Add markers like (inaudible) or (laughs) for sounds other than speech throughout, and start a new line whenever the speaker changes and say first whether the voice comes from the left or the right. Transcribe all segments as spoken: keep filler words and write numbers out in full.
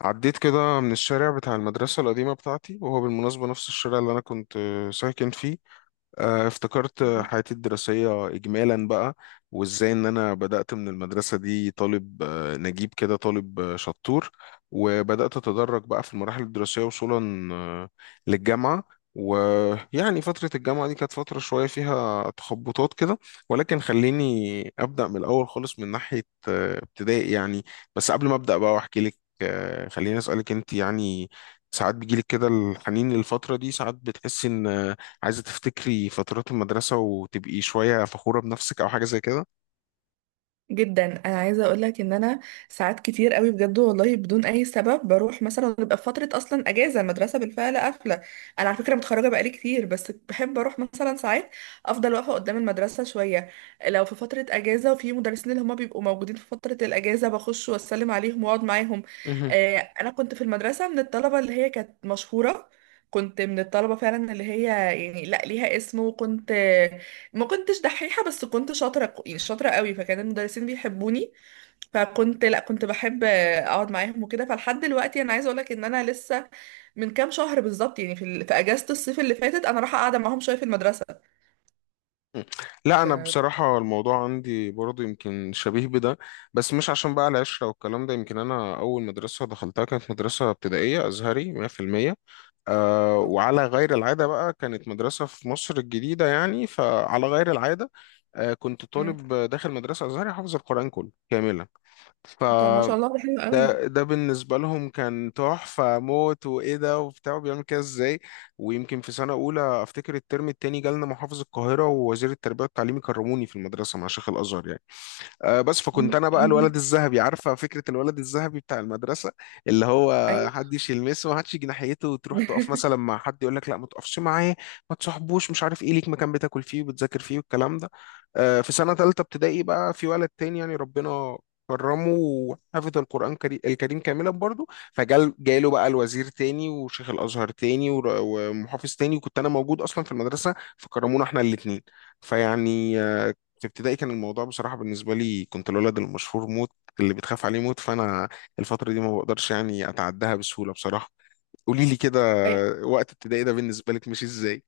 left: عديت كده من الشارع بتاع المدرسة القديمة بتاعتي، وهو بالمناسبة نفس الشارع اللي أنا كنت ساكن فيه. آه، افتكرت حياتي الدراسية إجمالا بقى، وإزاي إن أنا بدأت من المدرسة دي طالب آه، نجيب كده، طالب آه، شطور، وبدأت أتدرج بقى في المراحل الدراسية وصولا آه، للجامعة. ويعني فترة الجامعة دي كانت فترة شوية فيها تخبطات كده، ولكن خليني أبدأ من الأول خالص، من ناحية آه، ابتدائي يعني. بس قبل ما أبدأ بقى وأحكي لك، آه، خليني أسألك أنت يعني، ساعات بيجيلك كده الحنين للفترة دي؟ ساعات بتحسي إن عايزة تفتكري فترات المدرسة وتبقي شوية فخورة بنفسك أو حاجة زي كده؟
right: جدا، انا عايزه اقول لك ان انا ساعات كتير قوي بجد والله بدون اي سبب بروح مثلا، بيبقى في فتره اصلا اجازه المدرسه بالفعل قافله. انا على فكره متخرجه بقالي كتير، بس بحب اروح مثلا ساعات افضل واقفه قدام المدرسه شويه. لو في فتره اجازه وفي مدرسين اللي هما بيبقوا موجودين في فتره الاجازه، بخش واسلم عليهم واقعد معاهم.
left: مهم.
right: آه، انا كنت في المدرسه من الطلبه اللي هي كانت مشهوره. كنت من الطلبة فعلا اللي هي يعني لا ليها اسم. وكنت ما كنتش دحيحة، بس كنت شاطرة ك- يعني شاطرة قوي، فكان المدرسين بيحبوني. فكنت لا كنت بحب اقعد معاهم وكده. فلحد دلوقتي انا عايزة اقولك ان انا لسه من كام شهر بالظبط، يعني في, ال- في اجازة الصيف اللي فاتت انا رايحة قاعدة معاهم شوية في المدرسة.
left: لا، أنا
right: ف...
left: بصراحة الموضوع عندي برضه يمكن شبيه بده. بس مش عشان بقى العشرة والكلام ده، يمكن أنا أول مدرسة دخلتها كانت مدرسة ابتدائية أزهري مية في المية. أه،
right: أوك-
left: وعلى غير العادة بقى كانت مدرسة في مصر الجديدة يعني، فعلى غير العادة أه كنت
right: مم.
left: طالب داخل مدرسة أزهري حافظ القرآن كله كاملا. ف
right: طب ما شاء الله ده حلو قوي.
left: ده ده بالنسبة لهم كان تحفة موت، وإيه ده، وبتاع بيعمل كده إزاي؟ ويمكن في سنة أولى أفتكر الترم التاني جالنا محافظ القاهرة ووزير التربية والتعليم يكرموني في المدرسة مع شيخ الأزهر يعني. آه، بس فكنت
right: مم.
left: انا بقى
right: الله.
left: الولد الذهبي، عارفه فكره الولد الذهبي بتاع المدرسه، اللي هو
right: ايوه.
left: محدش يلمسه، محدش يجي ناحيته، وتروح تقف مثلا
right: (laughs)
left: مع حد يقول لك لا ما تقفش معاه، ما تصاحبوش، مش عارف ايه، ليك مكان بتاكل فيه وبتذاكر فيه والكلام ده. آه، في سنه ثالثه ابتدائي بقى في ولد تاني يعني ربنا كرمه وحفظ القرآن كري- الكريم كاملا برضه. فجال جاله بقى الوزير تاني وشيخ الأزهر تاني ور- ومحافظ تاني، وكنت أنا موجود أصلا في المدرسة، فكرمونا احنا الاتنين. فيعني آه، في ابتدائي كان الموضوع بصراحة بالنسبة لي كنت الولد المشهور موت، اللي بتخاف عليه موت. فأنا الفترة دي ما بقدرش يعني أتعداها بسهولة بصراحة. قولي لي كده،
right: أي-
left: وقت ابتدائي ده بالنسبة لك مش إزاي؟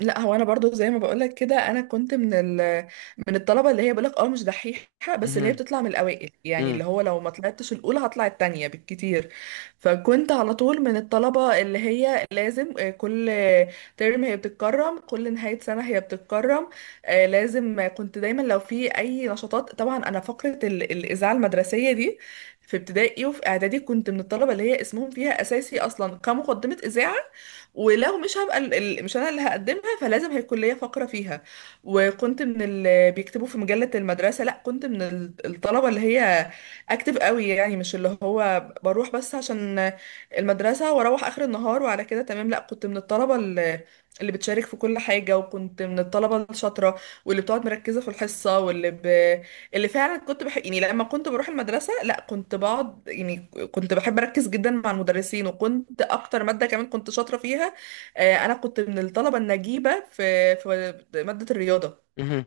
right: لا، هو انا برضو زي ما بقولك كده انا كنت من ال... من الطلبه اللي هي بقولك اه مش دحيحه، بس اللي هي
left: مهم.
right: بتطلع من الاوائل، يعني
left: مم.
right: اللي هو لو ما طلعتش الاولى هطلع التانية بالكتير. فكنت على طول من الطلبه اللي هي لازم. آه، كل ترم هي بتتكرم، كل نهايه سنه هي بتتكرم. آه، لازم كنت دايما لو في اي نشاطات. طبعا انا فقره ال... الاذاعه المدرسيه دي في ابتدائي وفي اعدادي كنت من الطلبه اللي هي اسمهم فيها اساسي اصلا كمقدمه اذاعه، ولو مش هبقى ال- ال- مش انا اللي هقدمها فلازم هي الكليه فاقره فيها. وكنت من اللي بيكتبوا في مجله المدرسه. لا كنت من ال- الطلبه اللي هي اكتف قوي، يعني مش اللي هو بروح بس عشان المدرسه واروح اخر النهار وعلى كده تمام. لا كنت من الطلبه اللي اللي بتشارك في كل حاجه، وكنت من الطلبه الشاطره واللي بتقعد مركزه في الحصه، واللي ب... اللي فعلا كنت بحب. يعني لما كنت بروح المدرسة لا كنت بقعد، يعني كنت بحب أركز جدا مع المدرسين. وكنت أكتر مادة كمان كنت شاطرة فيها، آه، أنا كنت من الطلبة النجيبة في في مادة الرياضة.
left: مهم.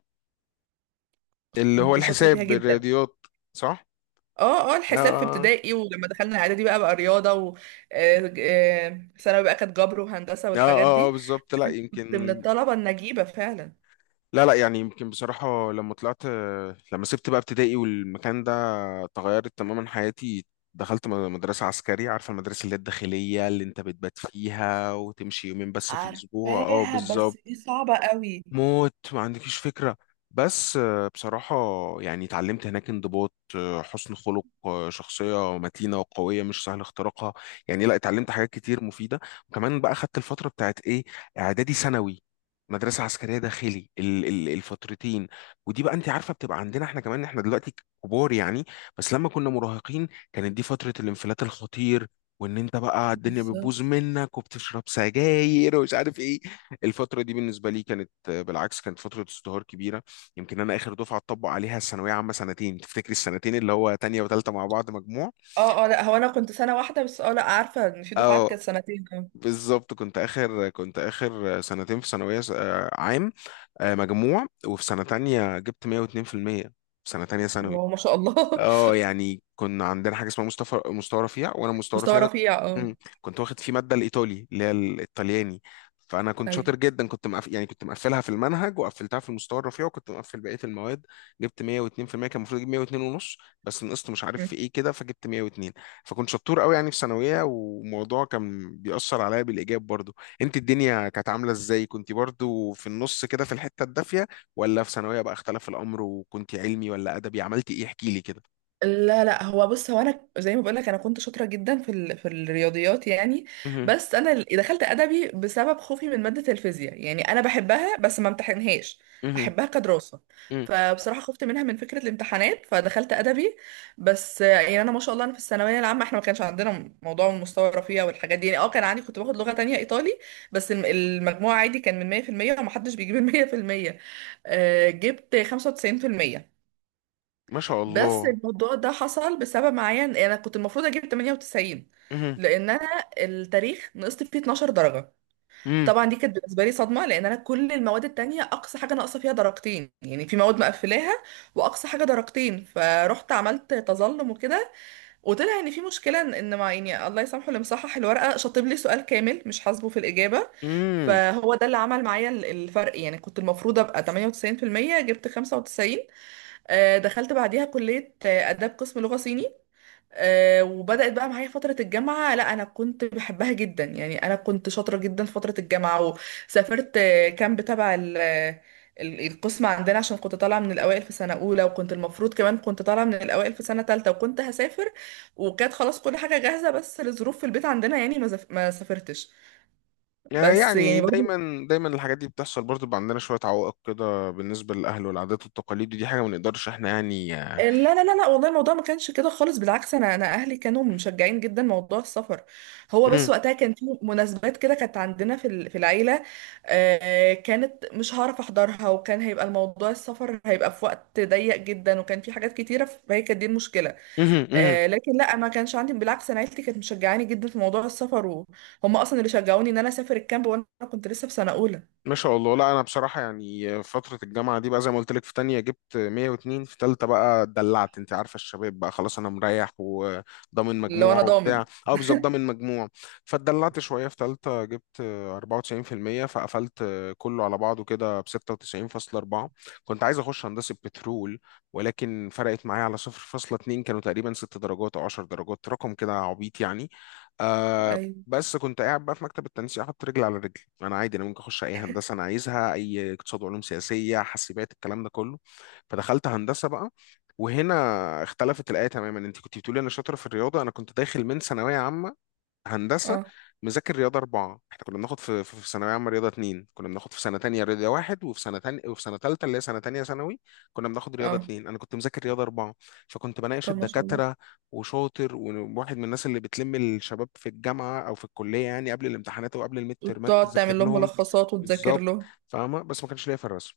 left: اللي هو
right: كنت شاطرة فيها
left: الحساب،
right: جدا.
left: الرياضيات، صح؟
right: اه اه
left: اه
right: الحساب في
left: اه.
right: ابتدائي، ولما دخلنا إعدادي بقى بقى رياضة، و آه، آه، ثانوي بقى كانت جبر وهندسة
left: اه
right: والحاجات
left: اه. آه،
right: دي.
left: بالظبط. لا
right: كنت من
left: يمكن،
right: الطلبة النجيبة فعلا.
left: لا لا يعني يمكن بصراحة، لما طلعت، لما سبت بقى ابتدائي والمكان ده تغيرت تماما حياتي. دخلت م- مدرسة عسكرية، عارفة المدرسة اللي هي الداخلية اللي انت بتبات فيها وتمشي يومين بس في الأسبوع؟ اه
right: عارفاها بس دي
left: بالظبط.
right: صعبة قوي.
left: موت، ما عندكيش فكرة. بس آه، بصراحة يعني اتعلمت هناك انضباط، آه، حسن خلق، آه، شخصية متينة وقوية مش سهل اختراقها، يعني لا، اتعلمت حاجات كتير مفيدة. وكمان بقى خدت الفترة بتاعت ايه، اعدادي ثانوي، مدرسة عسكرية داخلي ال- ال- الفترتين. ودي بقى انت عارفة بتبقى عندنا احنا كمان، احنا دلوقتي كبار يعني، بس لما كنا مراهقين كانت دي فترة الانفلات الخطير، وان انت بقى الدنيا بتبوظ منك وبتشرب سجاير ومش عارف ايه. الفترة دي بالنسبة لي كانت آه، بالعكس، كانت فترة ازدهار كبيرة. يمكن أنا آخر دفعة اتطبق عليها الثانوية عامة سنتين، تفتكري السنتين اللي هو تانية وتالتة مع بعض مجموع؟
right: اه اه، لا هو انا كنت سنه واحده بس. اه لا عارفه ان في دفعات
left: اه
right: كانت سنتين. اه
left: بالظبط. كنت آخر، كنت آخر سنتين في ثانوية س- آه، عام. آه، مجموع، وفي سنة تانية جبت مية واتنين في المية في المية، في سنة تانية ثانوي.
right: هو ما شاء الله.
left: اه يعني كنا عندنا حاجه اسمها مستوى مستوى رفيع، وانا
right: (laughs)
left: مستوى
right: مستوى
left: رفيع ده.
right: رفيع اه.
left: مم. كنت واخد فيه ماده الايطالي، اللي هي الايطالياني. فانا كنت
right: اي
left: شاطر جدا، كنت مقف... يعني كنت مقفلها في المنهج، وقفلتها في المستوى الرفيع، وكنت مقفل بقيه المواد. جبت مية واتنين في المية. كان المفروض اجيب مية واتنين ونص، بس نقصت مش عارف في ايه كده، فجبت مية واتنين. فكنت شطور قوي يعني في ثانويه، وموضوع كان بيأثر عليا بالايجاب برضو. انت الدنيا كانت عامله ازاي؟ كنت برضو في النص كده في الحته الدافيه، ولا في ثانويه بقى اختلف الامر، وكنت علمي ولا ادبي، عملت ايه؟ احكي لي كده.
right: لا لا، هو بص هو انا زي ما بقولك انا كنت شاطره جدا في ال... في الرياضيات، يعني.
left: مهم.
right: بس انا ال- دخلت ادبي بسبب خوفي من ماده الفيزياء، يعني انا بحبها بس ما امتحنهاش،
left: مهم.
right: احبها كدراسه.
left: مهم.
right: فبصراحه خفت منها من فكره الامتحانات فدخلت ادبي. بس آه، يعني انا ما شاء الله انا في الثانويه العامه احنا ما كانش عندنا موضوع المستوى الرفيع والحاجات دي. يعني اه كان عندي، كنت باخد لغه تانية ايطالي. بس الم- المجموع عادي كان من مية في المية، ومحدش بيجيب ال مية في المية. آه، جبت خمسة وتسعين في المية.
left: ما شاء
right: بس
left: الله.
right: الموضوع ده حصل بسبب معين، انا كنت المفروض اجيب تمنية وتسعين،
left: مهم.
right: لان انا التاريخ نقصت فيه اتناشر درجه.
left: مم.
right: طبعا دي كانت بالنسبه لي صدمه، لان انا كل المواد التانية اقصى حاجه ناقصه فيها درجتين، يعني في مواد مقفلاها واقصى حاجه درجتين، فرحت عملت تظلم وكده. وطلع ان في مشكله ان إن مع، يعني الله يسامحه، اللي مصحح الورقه شاطب لي سؤال كامل مش حاسبه في الاجابه.
left: مم.
right: فهو ده اللي عمل معايا ال- الفرق، يعني كنت المفروض ابقى تمنية وتسعين في المية جبت خمسة وتسعين. آه، دخلت بعديها كلية آه، آداب، قسم لغة صيني. آه، وبدأت بقى معايا فترة الجامعة. لا، أنا كنت بحبها جدا، يعني أنا كنت شاطرة جدا في فترة الجامعة. وسافرت آه، كامب تبع ال- آه، ال- القسم عندنا، عشان كنت طالعة من الأوائل في سنة أولى، وكنت المفروض كمان كنت طالعة من الأوائل في سنة تالتة، وكنت هسافر وكانت خلاص كل حاجة جاهزة. بس لظروف في البيت عندنا، يعني ما زف- ما سافرتش. بس يعني
left: يعني
right: برضو،
left: دايما دايما الحاجات دي بتحصل برضه، بيبقى عندنا شوية عوائق كده بالنسبة للأهل والعادات والتقاليد، ودي حاجة ما نقدرش احنا يعني.
right: لا لا لا لا، والله الموضوع ما كانش كده خالص. بالعكس انا انا اهلي كانوا مشجعين جدا موضوع السفر. هو
left: مم.
right: بس وقتها كان في مناسبات كده كانت عندنا في ال- في العيله، آه، كانت مش هعرف احضرها، وكان هيبقى الموضوع السفر هيبقى في وقت ضيق جدا وكان في حاجات كتيره، فهي كانت دي المشكله.
left: مهم. مهم.
right: آه، لكن لا ما كانش عندي. بالعكس، انا عيلتي كانت مشجعاني جدا في موضوع السفر، وهم اصلا اللي شجعوني ان انا اسافر الكامب، وانا كنت لسه في سنه اولى.
left: ما شاء الله. لا انا بصراحه يعني فتره الجامعه دي بقى زي ما قلت لك، في تانية جبت مية واتنين، في تالتة بقى اتدلعت، انت عارفه الشباب بقى، خلاص انا مريح وضامن
right: اللي هو انا
left: مجموع
right: ضامن.
left: وبتاع. اه بالظبط ضامن مجموع. فاتدلعت شويه، في تالتة جبت اربعة وتسعين في المية، فقفلت كله على بعضه كده ب ستة وتسعين فاصلة اربعة. كنت عايز اخش هندسه بترول، ولكن فرقت معايا على صفر فاصل اثنين، كانوا تقريبا ست درجات او عشر درجات، رقم كده عبيط يعني. آه،
right: ايوه.
left: بس كنت قاعد بقى في مكتب التنسيق حاطط رجل على رجل، انا عادي انا ممكن اخش اي هندسه انا عايزها، اي اقتصاد وعلوم سياسيه حاسبات، الكلام ده كله. فدخلت هندسه بقى. وهنا اختلفت الايه تماما. انت كنت بتقولي انا شاطره في الرياضه، انا كنت داخل من ثانويه عامه هندسه
right: اه
left: مذاكر رياضه اربعه. احنا كنا بناخد في في في ثانويه عامه رياضه اتنين، كنا بناخد في سنه تانية رياضه واحد، وفي سنه تانية وفي سنه تالتة اللي هي سنه تانية ثانوي كنا بناخد رياضه
right: اه
left: اتنين، انا كنت مذاكر رياضه اربعه. فكنت بناقش
right: طب ما شاء الله.
left: الدكاتره وشاطر، وواحد من الناس اللي بتلم الشباب في الجامعه او في الكليه يعني قبل الامتحانات وقبل الميد ترمات
right: وتقعد
left: تذاكر
right: تعمل لهم
left: لهم.
right: ملخصات وتذاكر
left: بالظبط.
right: له.
left: فاهمه. بس ما كانش ليا في الرسم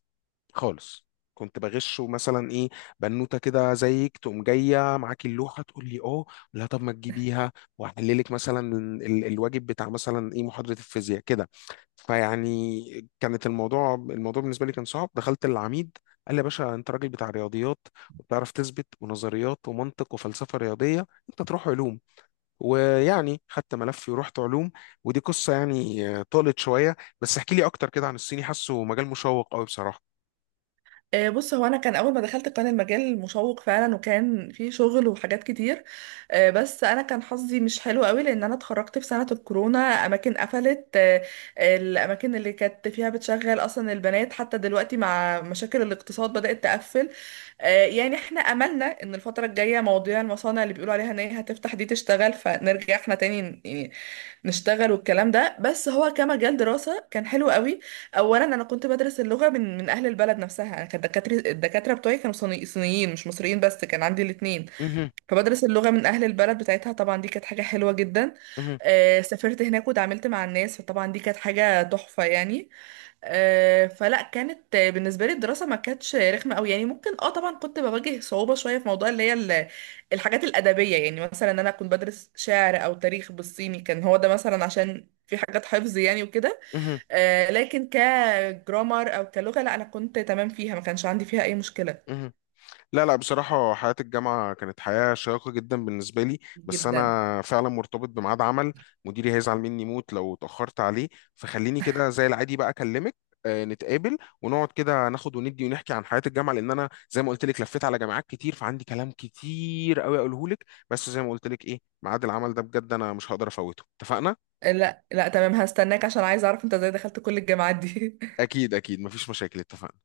left: خالص. كنت بغشه، مثلا ايه، بنوته كده زيك تقوم جايه معاكي اللوحه تقول لي اه لا طب ما تجيبيها، واحللك مثلا ال- الواجب بتاع مثلا ايه محاضره الفيزياء كده. فيعني كانت الموضوع الموضوع بالنسبه لي كان صعب. دخلت العميد قال لي يا باشا، انت راجل بتاع رياضيات، وبتعرف تثبت ونظريات ومنطق وفلسفه رياضيه، انت تروح علوم. ويعني خدت ملفي ورحت علوم. ودي قصه يعني آه، طالت شويه. بس احكي لي اكتر كده عن الصيني، حاسه مجال مشوق قوي بصراحه.
right: آه، بص، هو انا كان اول ما دخلت كان المجال مشوق فعلا وكان فيه شغل وحاجات كتير. آه، بس انا كان حظي مش حلو قوي، لان انا اتخرجت في سنة الكورونا. اماكن قفلت، آه، الاماكن اللي كانت فيها بتشغل اصلا البنات حتى دلوقتي مع مشاكل الاقتصاد بدأت تقفل. آه، يعني احنا املنا ان الفترة الجاية مواضيع المصانع اللي بيقولوا عليها ان هي هتفتح دي تشتغل، فنرجع احنا تاني يعني نشتغل والكلام ده. بس هو كمجال دراسة كان حلو قوي. اولا انا كنت بدرس اللغه من من اهل البلد نفسها. انا كانت دكاتره الدكاتره بتوعي كانوا صيني- صينيين مش مصريين، بس كان عندي الاثنين. فبدرس اللغه من اهل البلد بتاعتها، طبعا دي كانت حاجه حلوه جدا.
left: مهم.
right: آه سافرت هناك وتعاملت مع الناس، فطبعا دي كانت حاجه تحفه يعني. آه فلا كانت، آه، بالنسبه لي الدراسه ما كانتش رخمه قوي، يعني ممكن اه طبعا كنت بواجه صعوبه شويه في موضوع اللي هي ال- الحاجات الادبيه، يعني مثلا انا كنت بدرس شعر او تاريخ بالصيني كان هو ده مثلا عشان في حاجات حفظ يعني وكده.
left: مهم.
right: آه، لكن كجرامر او كلغه لا انا كنت تمام فيها، ما كانش عندي فيها اي مشكله.
left: مهم. لا لا، بصراحة حياة الجامعة كانت حياة شيقة جدا بالنسبة لي. بس
right: جدا.
left: أنا فعلا مرتبط بميعاد عمل، مديري هيزعل مني موت لو اتأخرت عليه. فخليني كده زي العادي بقى أكلمك، آه، نتقابل ونقعد كده، ناخد وندي ونحكي عن حياة الجامعة، لأن أنا زي ما قلت لك لفيت على جامعات كتير فعندي كلام كتير أوي أقوله لك. بس زي ما قلت لك إيه، ميعاد العمل ده بجد أنا مش هقدر أفوته، اتفقنا؟
right: آه، لا لا تمام، هستناك عشان عايزه اعرف انت ازاي دخلت كل الجامعات دي (laughs)
left: أكيد أكيد، مفيش مشاكل. اتفقنا.